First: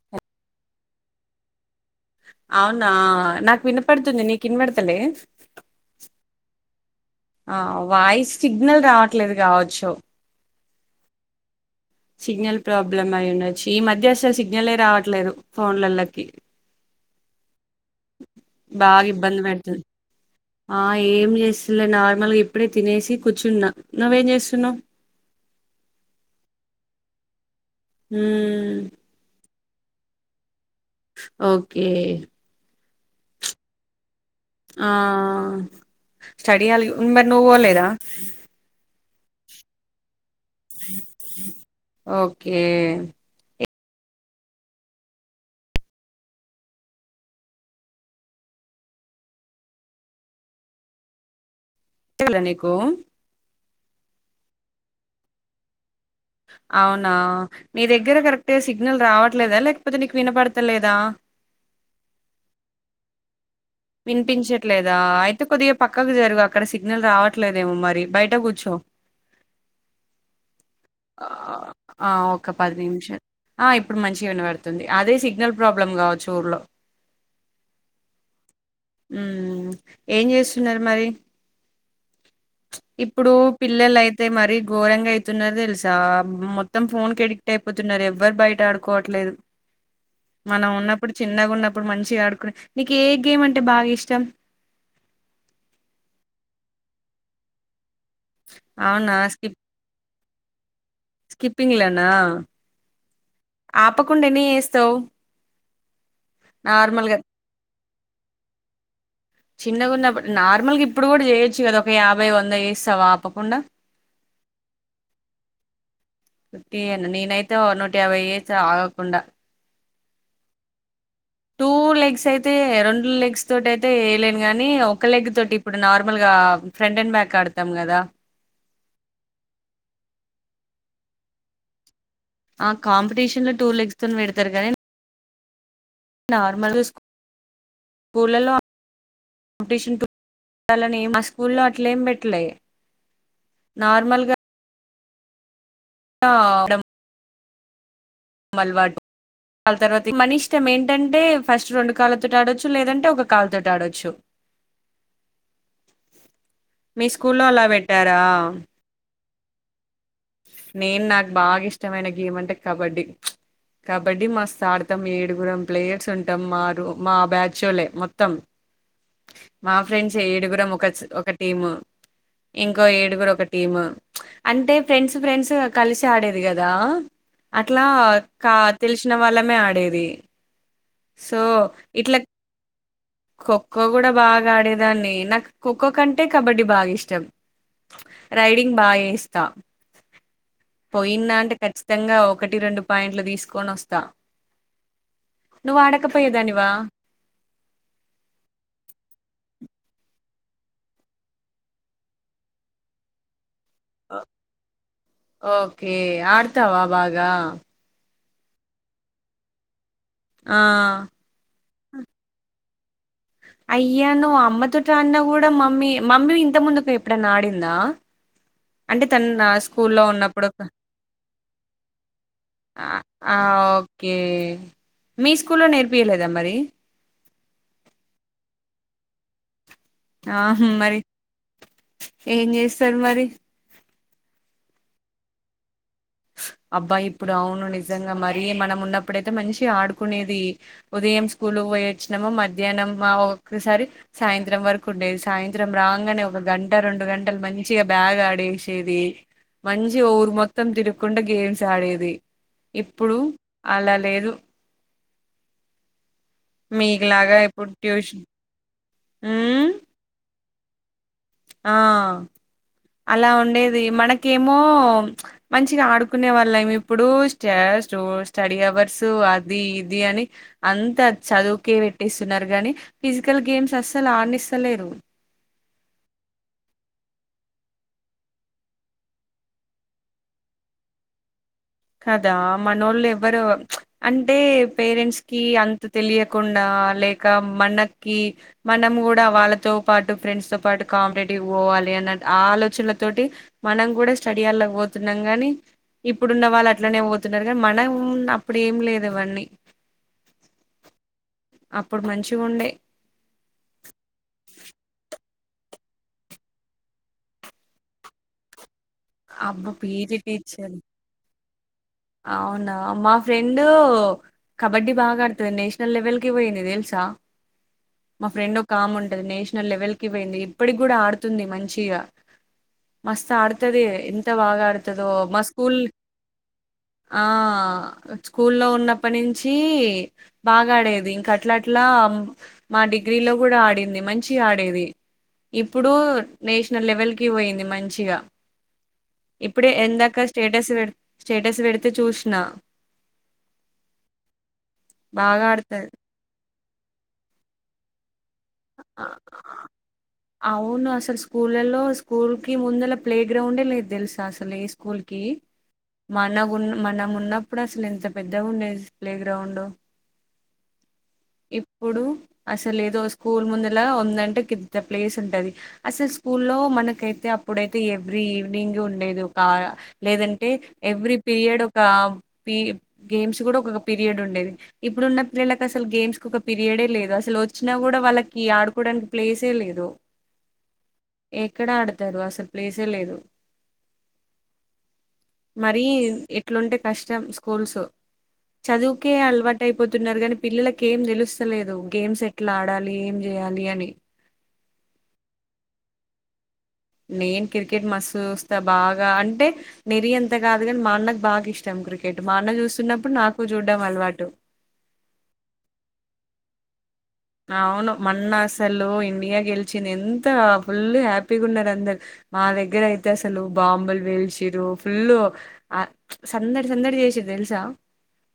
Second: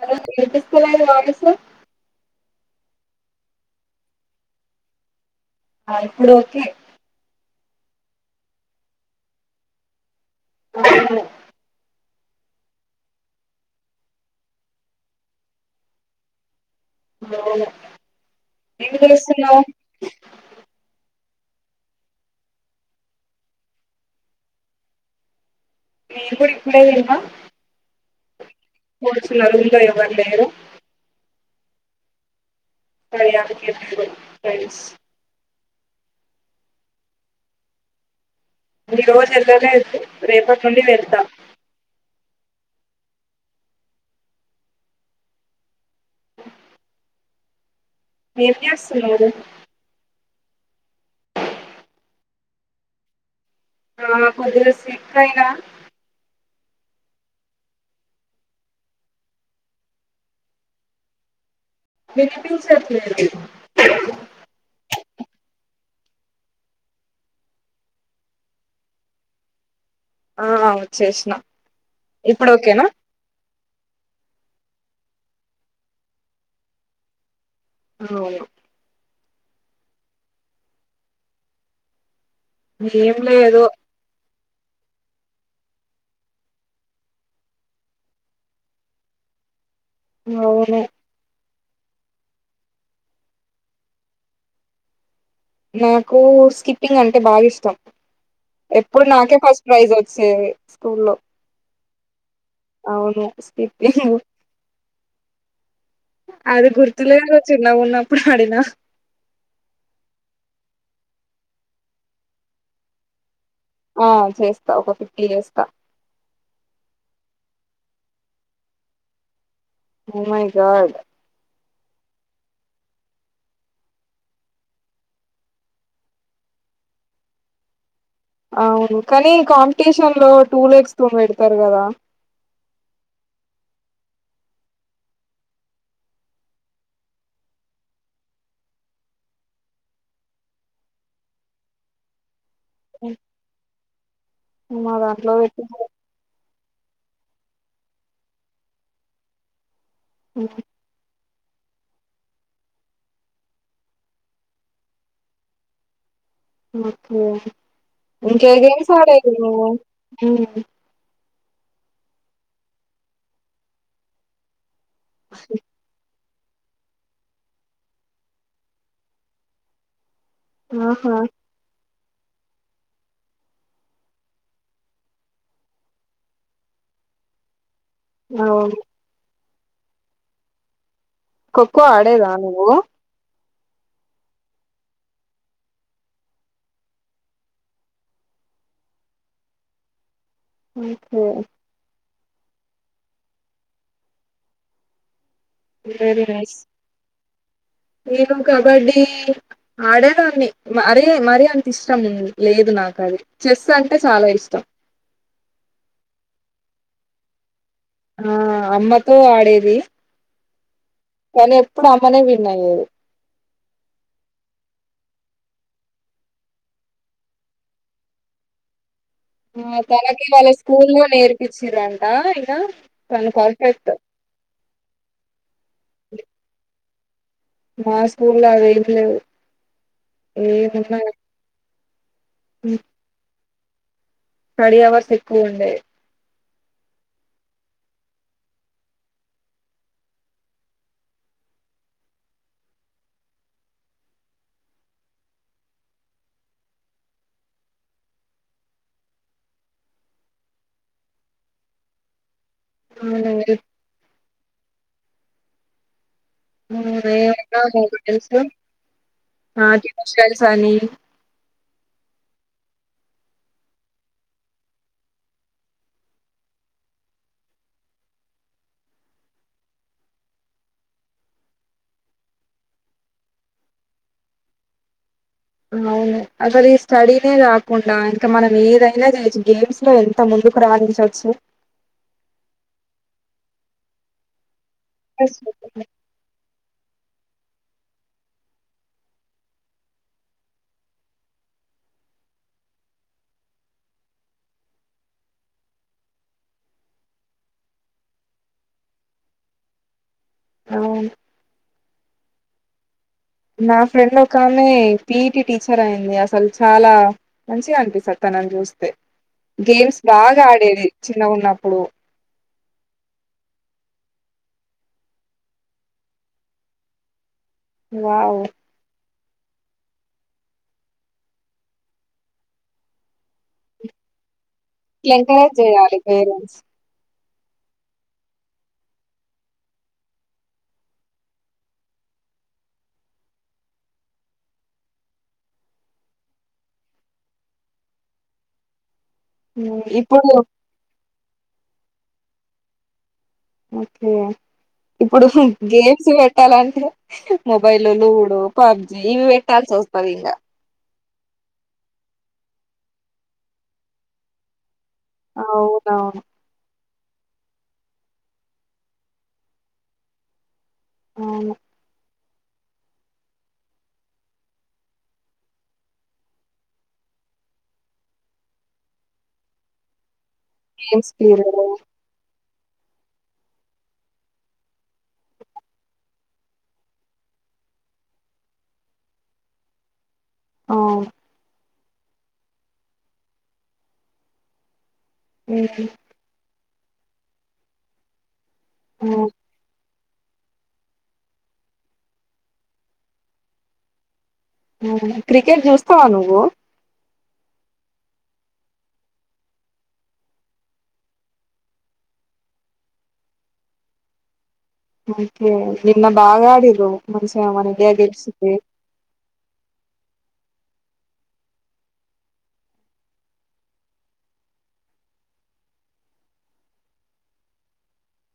Hello V IP [unintelligible] కుళాయి వాడుతూ [unintelligible] అవునా నాకు వినపడుతుంది నీ కి న్పడతలే ఆ ఇప్పుడు ఓకే ఆ వాయిస్ సిగ్నల్ రావట్లేదు కావచ్చు అ [unintelligible] సిగ్నల్ ప్రాబ్లమ్ అయి ఉండొచ్చు ఈ మధ్య అసలు సిగ్నలే రావట్లేదు ఫోన్లలోకి అవును ఏం బాగా ఇబ్బంది చేస్తున్నావు పెడుతుంది ఆ ఏం చేసి ఇలే నార్మల్గా ఇప్పుడే తినేసి కూర్చున్నా. నువ్వేం చేస్తున్నావ్? నేను కూడా ఇప్పుడే తిన్న మ్ ఇంట్లో ఎవరు లేరు ఓకే [unintelligible] ఆ స్టడీ అల్ ఉ మరి నువ్ పోలేదా ఈ రోజు వెళ్ళనే అంది రేపటి నుండి వెళ్తా ఓకే ఏం చేస్తున్నారు? [unintelligible] లా నీకు ఆ కొద్దిగ సిక్క్ అయినా అవునా నీ దగ్గర కరెక్ట్ గా సిగ్నల్ రావట్లేదా లేకపోతే నీకు వినపడతలేదా వినిపించట్లేదు వినిపించట్లేదు దా అయితే కొద్దిగా పక్కకు జరుగు అక్కడ సిగ్నల్ రావట్లేదేమో మరి బయట కూర్చో ఆ వచ్చేసిన ఆ ఇప్పుడు ఒక పది ఓకేనా నిమిషాలు ఆ ఇప్పుడు మంచిగ వినబడుతుంది అదే సిగ్ సిగ్నల్ ప్రాబ్లమ్ కావచ్చు ఊర్లో అవును హ్మ్ ఏం చేస్తున్నారు మరి ఏం ఇప్పుడు లేదు పిల్లలైతే మరీ ఘోరంగా అయితున్నారు తెలుసా మొత్తం ఫోన్ కి ఎడిక్ట్ అయిపోతున్నరు ఎవ్వరు బయట ఆడుకోవట్లేదు మనం అవును ఉన్నప్పుడు చిన్నగున్నప్పుడు మంచిగా ఆడుకునే నికే గేమ్ అంటే బాగా ఇష్టం నాకు స్కిప్పింగ్ అంటే బాగా ఇష్టం ఎప్పుడు నాకే ఫస్ట్ ప్రైజ్ అవుత చేవి స్కిప్పింగ్ల నా అవును స్కిప్పింగ్ చేస్తావు అది నార్మల్గా గుర్తులేదు చిున్నవున్నా ప్పుడు ఆడినా చిన్నగున్నప్పుడు నార్మల్గా ఇప్పుడు కూడా చేయొచ్చు కదా ఒక యాభై వంద చేస్తావా ఆపకుండా ఆ చేస్తా ఒక ఫిఫ్టీ చేస్తా నూటయాభై చేస్త ఆగకుండా ఓమై గార్డ్ టూ లెగ్స్ అయితే రెండు లెగ్స్ తోటి అయితే ఎయలేను కానీ ఒక లెగ్ తోటి ఇప్పుడు నార్మల్గా ఫ్రంట్ అండ్ బ్యాక్ ఆడతాం కదా అవును కానీ కాంపిటీషన్ లో టూ లేగ్స్ తో పెడతారు కదా ఆ కాంపిటీషన్ లో టూర్ లెగ్స్తోన్ పెడతారు గానీ నార్మల్గా స్కూ స్కూలలో కాంపిటీషన్ మా స్కూల్లో అట్లే ఏం పెట్లే మదా ఇట్ల వేత్తలే ఆ నం మల్వాడు వాళ్ళ తర్వాత మన ఇష్టం ఏంటంటే ఫస్ట్ రెండు కాళ్ళతోటి ఆడొచ్చు లేదంటే ఒక కాలుతోటి ఆడొచ్చు మీ ఓకే స్కూల్లో అలా పెట్టారా ఇంకేగేమ్స్ ఆడేది ఓ ఉ నేను నాకు బాగా ఇష్టమైన గేమ్ అంటే కబడ్డీ కబడ్డీ మస్తు ఆడు మొం ఏడుగురం ప్లేయర్స్ ఉం మారు మా బ్యాచొల్లె మొత్తం మా ఫ్రెండ్స్ ఏడుగురుము ఒకచ్ ఆహా ఒక టీము ఇంకో ఏడుగురు ఒక టీము అంటే ఫ్రెండ్స్ ఫ్రెండ్స్ కలిసి ఆడేది కదా ఇట్లా కా అవును తెలిసిన వాళ్ళ మే ఆడేది సో ఖోఖో ఇట్లా ఆడేదా నువ్వు ఖోఖో కూడా బాగా ఆడేదాన్ని నాకు ఖోఖో కంటే కబడ్డీ బాగా ఇష్టం రైడింగ్ బాగా చేస్తా ఓకే పోయింద అంటే ఖచ్చితంగా ఒకటి రెండు పాయింట్లు తీసుకొని వస్తా నువ్వు వెరీ నైస్ ఆడకపోయేదానివా నేను కబడ్డీ ఆడేదాన్ని మరి మరి అంత ఇష్టం లేదు నాకు అది చెస్ అంటే చాలా ఇష్టం ఓకే ఆడతావా బాగా ఆ అమ్మతో ఆడేది ఆ కానీ ఎప్పుడు అమ్మనే విన్ అయ్యేది అయ్యా నువు అమ్మతోటి ఆడిన కూడా మమ్మీ మమ్మీ ఇంత ముందు ఎప్పుడనా ఆడిందా అంటే తను నా ఆ స్కూల్లో తనకి ఉన్నప్పుడు వాళ్ళ ఒక స్కూల్లో నేర్పించిరంట ఇక తను ఆ పర్ఫెక్ట్ ఓకే మీ స్కూల్లో నేర్పియలేదా మరి మా స్కూళ్ళా అవి ఏం లేవ్. ఆ మరి ఏదున్నా ఏం చేస్తారు మరి. స్టడీ అవర్స్ ఎక్కువ ఉండే. అబ్బా ఇప్పుడు అవును నిజంగా మరీ మనం ఉన్నప్పుడయితే మంచిగ ఆడుకునేదీ. ఉదయం స్కూలుక్ పోయొచ్చినమ, మధ్యాహ్నం బాగ ఒక్కసారి సాయంత్రం వరకు ఉండేది. సాయంత్రం రాంగనే ఒక గంట రెండు గంటలు మంచిగ బ్యాగ్ ఆడేశేదీ, మంచిగ ఊరు మొత్తం తిరుగ్ గుంట గేమ్స్ ఆడేది. ఇప్పుడు. అవును, అవును, అలా లేదు. మీకులాగా ఇప్పుడు [unintelligible] ట్యూషన్ తెలుసు. హ్మ్. ఆ ట్యూషన్. షన్స్ అనీ ఆ అలా ఉండేదీ. మనకేమో ప్చ్ మంచిగా ఆడుకునే వాళ్ళేం. ఇప్పుడూ స్టా స్టో స్టడీ అవర్సు ఊ అదీ ఇదీ అని. అంతా చదువుకే పెట్టేస్తున్నారు గాని, ఫిజికల్ గేమ్స్ అస్సల్ ఆడనిస్తలేరు. అవును. అస్సలు ఈ స్టడీనే కాకుండా ఇంక మనం ఏదైనా చేయొచ్చు. గేమ్స్ లో ఎంత ముందుకు రాణించొచ్చు. కదా మనోళ్ళు ఎవ్వరు ప్చ్ అంటే. పేరెంట్స్ కీ అంత తెలియకుండా లేక్ కా మనకీ మనము గూడా వాళ్ళతో పాటు ఫ్రెండ్స్ తో పాటు కాంపిటేటివ్ పోవాలే అన్న ఆ ఆలోచనల తోటి, మనం కూడా స్టడీ హాల్లొకి పోతున్నాం గానీ, ఇప్పుడున్న వాళ్ళ అట్లనే పోతున్నారు. కానీ మనం అప్పుడు ఏం లేదు ఇవన్నీ. అవున్. అప్పుడు మంచిగ ఉండే. నా ఫ్రెండ్ ఒక ఆమె పిఈటి టీచర్ అయింది అసల్ చాలా మంచిగా అనిపిస్తది తనన్ చూస్ తే. అబ్బా గేమ్స్ పీటీ బాగా టీచర్ ఆడేది చిన్నగ ఉన్నప్పుడు. అవునా మా ఫ్రెండూ కబడ్డీ బాగా ఆడుతది నేషనల్ లెవెల్ కీ పోయింది తెలుసా. మా వావ్ ఫ్రెండ్ ఒకాముంట్ ది. నేషనల్ లెవెల్ కి పోయింది. ఇప్పటికి గూడా ఆడుతుంది మంచిగా. మస్త్ ఆడుతది ఎంత బాగా ఆడ్ ఎంకరేజ్ జేయాలి పేరెంట్స్. ఆ స్కూల్లో ఉన్నప్పటి నుంచీ బాగా ఆడేది, ఇంక అట్లా అట్లా మా డిగ్రీలో కూడా ఆడింది మంచిగా ఆడేది. ఇప్పుడూ నేషనల్ లెవెల్కి పోయింది మంచిగా. ఇప్పుడే ఎందాక ఇప్పుడు స్టేటస్ పెడుత్ స్టేటస్ పెడితే చూశినా. ఓకే ఇప్పుడు ఆడుతది గేమ్స్ పెట్టాలం టే. మొబైల్లోలు కొడ్ పబ్జీ ఆ, ఇవ్వి పెట్టాల్సివస్తది ఇంగా స్కూల్లలో స్కూల్ కి ముందుల ప్లే గ్రౌండ్ ఏ లేద్ తెలుసా అసలు ఏ స్కూ స్కూల్ కీ అవునవును మాన్నగున్న మనం ఉన్నప్పుడు అసలు ఎంత పెద్దగా ఉండేది ప్లే గ్రౌండు. అవును ఇప్పుడూ. అసలు ఏదో స్కూల్ ముందులా ఉందంటే కిద్ద ప్లేస్ ఉంటది అసలు స్కూ లో మనకైతే అప్పుడైతే ఎవ్రీ ఈవనింగ్ ఉండేది ఒక లేదంటే అంటే ఎవ్రీ పీరియడ్ ఒక గేమ్స్ కూడా ఒక పీరియడ్ ఉండేది ఇప్పుడు ఉన్న పిల్లలకు అసలు గేమ్స్ ఒక పీరియడే లేదు అసలు వచ్చినా కూడా వాళ్ళకి ఆడుకోవడానికి ప్లేసే లేదు ఓం ఇక్కడ అడతారు అసలు ప్లేస్ ఏలేదు మరి ఉమ్, ఏట్లుంటే కష్టం స్కూల్స్ చదువుకే అల్వా టైప్ పోతున్నారు కానీ పిల్లలకి ఏ తెలుస్తలేదు గేమ్స్ ఎట్లా ఆడాలి ఏం చేయాలి అని క్రికెట్ చూస్తావా నువ్వు నేను క్రికెట్ మూస్తా చూస్తాబాగా అంటే మరి ఎంత కాదు కాని మా అన్నకు బాగా ఇష్టం క్రికెట్ మా అన్న చూస్తున్నప్పుడు నాకు చూడ్డం అలవాటు ఓకే నిన్న బాగా ఆడిరు అవును మల్ల అసలు ఇండియా గెలిచింది ఎంత ఫుల్ హ్యాపీగా ఉన్నారు అందరు మా దగ్గర అయితే అసలు బాంబులు వేల్చరు ఫుల్ సందడి సందడి చేసిరు తెలుసా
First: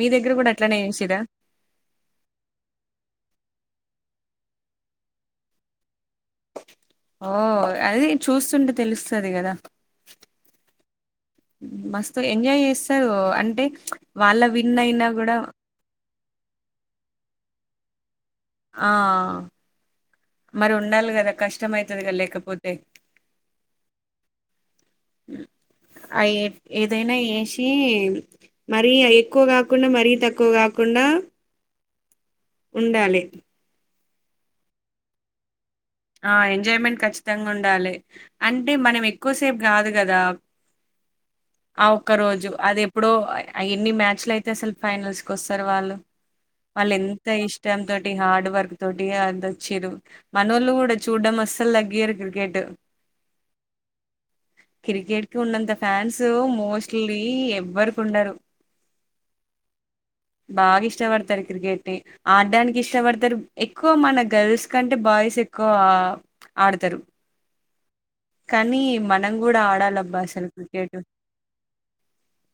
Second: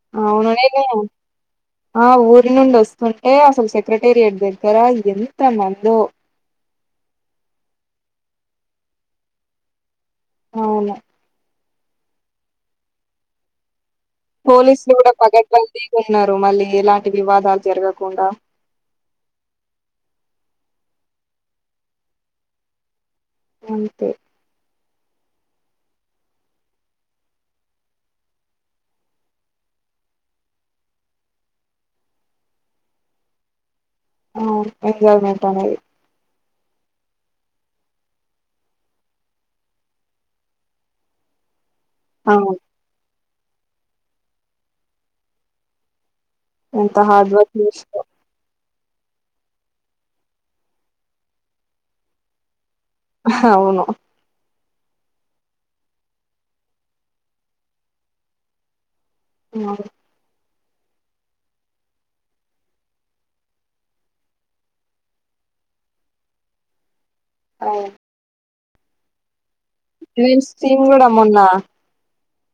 మీ దగ్గర కూడా అట్లనే చేసిరా అవునునేనుఆ ఊరి నుండి వస్తుంటే అసలు చెతి మెటీరియల్ దగ్గర ఎంతమందో ఓ అది చూస్తుంటే తెలుస్తుంది కదా అవును మస్తు ఎంజాయ్ చేస్తారు అంటే వాళ్ళ విన్ పోలీసులు అయినా కూడా పగడ్ బందీగాఉన్నారు మళ్ళీ ఎలాంటి వివాదాలు జరగకుండా ఆ మరి ఉండాలి కదా కష్టం అవతది కదా లేకపోతే అంతే అ ఏదైనా ఎసి మరీ ఎక్కువ కాకుండా మరీ తక్కువ కాకుండా ఉండాలి అ ఎంజాయ్మెంట్ ఉండాలి ఆ ఎంజాయ్మెంట్ ఖచ్చితంగా ఉండాలి అంటే మనం ఎక్కువసేపు కాదు కదా ఆ ఒక్క రోజు అవును అది ఎప్పుడో ఎన్ని మ్యాచ్లు అయితే అసలు ఫైనల్స్ కి వస్తారు వాళ్ళు వాళ్ళు ఎంత హార్డ్ వర్క్ ఇష్టం చేస్తరో తోటి హార్డ్ వర్క్ తొడి అందచ్చరు మనలు కూడా ఎంత చూడ్డం అస్సలు లగ్గియారు క్రీకెట్ హా అవును క్రికెట్ కి ఉన్నంత ఫ్యాన్స్ మోస్ట్లీ ఎవ్వరిక ఉండరు అ బాగా ఇష్టపడతారు క్రికెట్ ఆడడానికి ఇష్టపడతారు ఎక్కువ మన గర్ల్స్ కంటే బాయ్స్ ఎక్కువ కో ఆడతారు అవు కానీ మనం కూడా ఆ విమెన్స్ టీమ్ కూడా మొన్న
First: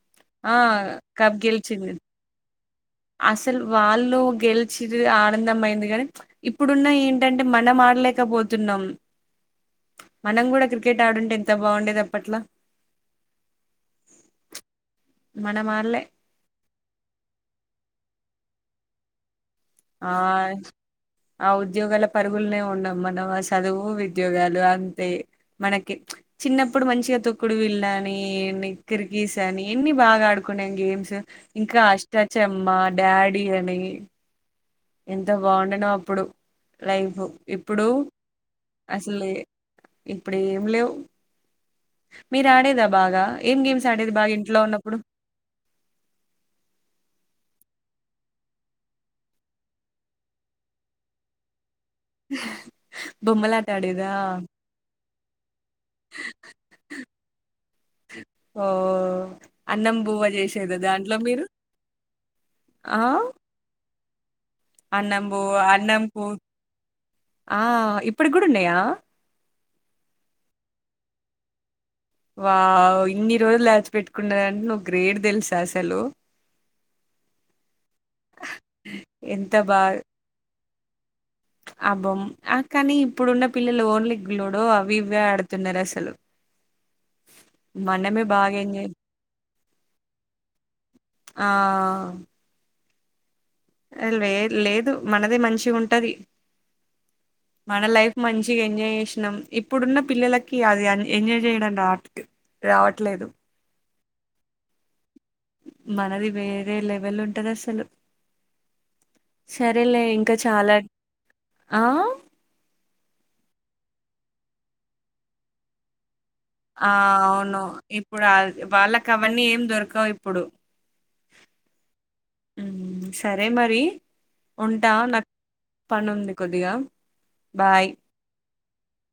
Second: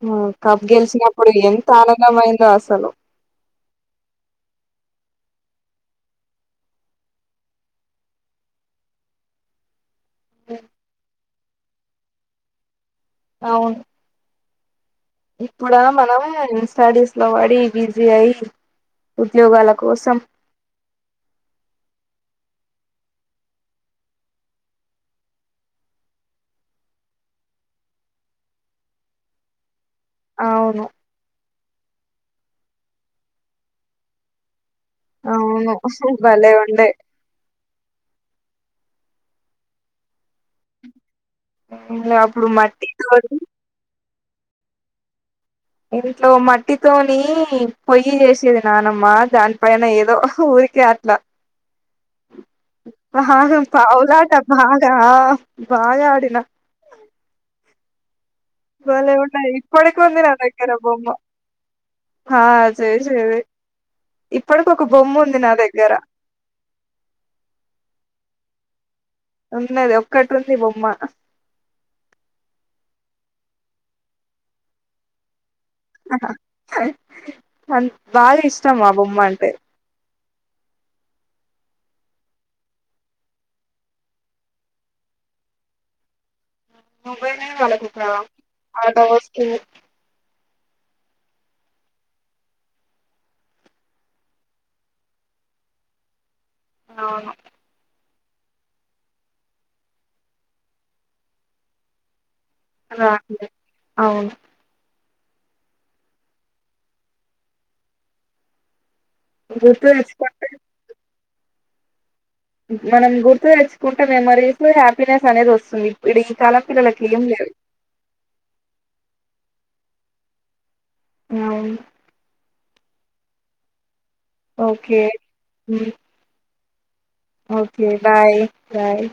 ఆ కప్ గెలిచినప్పుడు కప్ ఎంత గెలిచింది ఆనందం అయిందో అసలు అసలు వాళ్ళు గెలిచిదే ఆనందం అయింది కానీ ఇప్పుడున్న ఏంటంటే మనం ఆ లేకపోతున్నాం మనం కూడా క్రికెట్ ఆడుంటే ఎంత బాగుండేది అప్పట్లా అవును మనం ఇప్పుడా ఆడలే మనం స్టడీస్ లో పడి బిజీ అయి వ ఆ చ్ ఆ ఉద్యోగలా అడుగులనే ఉన్నాం మనం ఆ చదువు వీద్యోగాలు అంతే మనకి చిన్నప్పుడు మంచిగా తొక్కుడు బిళ్ళ అని ఎక్కిరిగీశానే ఎన్ని బాగా ఆడుకున్నాం అవును గేమ్స్ ఇంకా అష్టాచమ్మ డాడీ అని ఎంత అవును బాగుండనో అప్పుడు భలే ఉండే లైఫ్ ఇప్పుడు అసలే ఇప్పుడు ఏం లేవు మీరు అప్పుడు ఆడేదా బాగా మట్టితోటి ఏం గేమ్స్ ఆడేది బాగా ఏ ఇంట్లో ఉన్నప్పుడు ఇంట్లో మట్టితోని పొయ్యి చేసేది నానమ్మ దానిపైన ఏదో ఊరికే అట్లా బాగా బొమ్మలాట ఆడేదా పావులాట బాగా ఆ బాగా ఆడినం ఓ బాలేగున్నాయి అన్నం ఇప్పటికి ఉంది బువ్వ నా దగ్గర చేసేదా బొమ్మ దాంట్లో మీరు ఇప్పటికి ఒక బొమ్మ ఉంది అన్నంబు నా దగ్గర అన్నంపు ఆ ఇప్పటికి కూడా ఉన్నాయా ఆ ఉన్నది ఒక్కటి ఉంది బొమ్మ వావ్ ఇన్ని రోజులు దాచి పెట్టుకున్నావ్ అంటే నువ్వు గ్రేట్ తెల్స్ బాగా ఇష్టం ఆ బొమ్మ అంటే అ బోమ్ అ కానీ ఇప్పుడున్న పిల్లలు ఓన్లి లూడో అవి ఇవే ఆడుతున్నారు అసలు మొబైలే వాళ్లకు ఒక బాగా ఎంజాయ్ ఆట వస్తువు ఆ లే లేదు మనదే మంచిగా ఉంటది అవును మంచిగా ఎంజాయ్ చేసినం ఇప్పుడున్న పిల్లలకి అది అన్ ఎంజాయ్ చేయడం రావాట్ రావట్లేదు రాట్లే అవును మనది వేరే లెవెల్ ఉంటది అసలు గుర్తు సరేలే ఇంకా తెచ్చుకుంటే చాలా ఆ మనం గుర్తు తెచ్చుకుంటే మెమరీస్ హ్యాపీనెస్ అనేది వస్తుంది ఇప్పుడు ఇ ఆ అవును ఇప్పుడు అల్ వాళ్ళకి అవన్నీ ఏం దొర కవు ఇప్పుడు అవును మ్ సరే మరి ఉంటా ఓకే. నాకు హ్మ్. పని ఉంది కొద్దిగా ఓకే బాయ్ బాయ్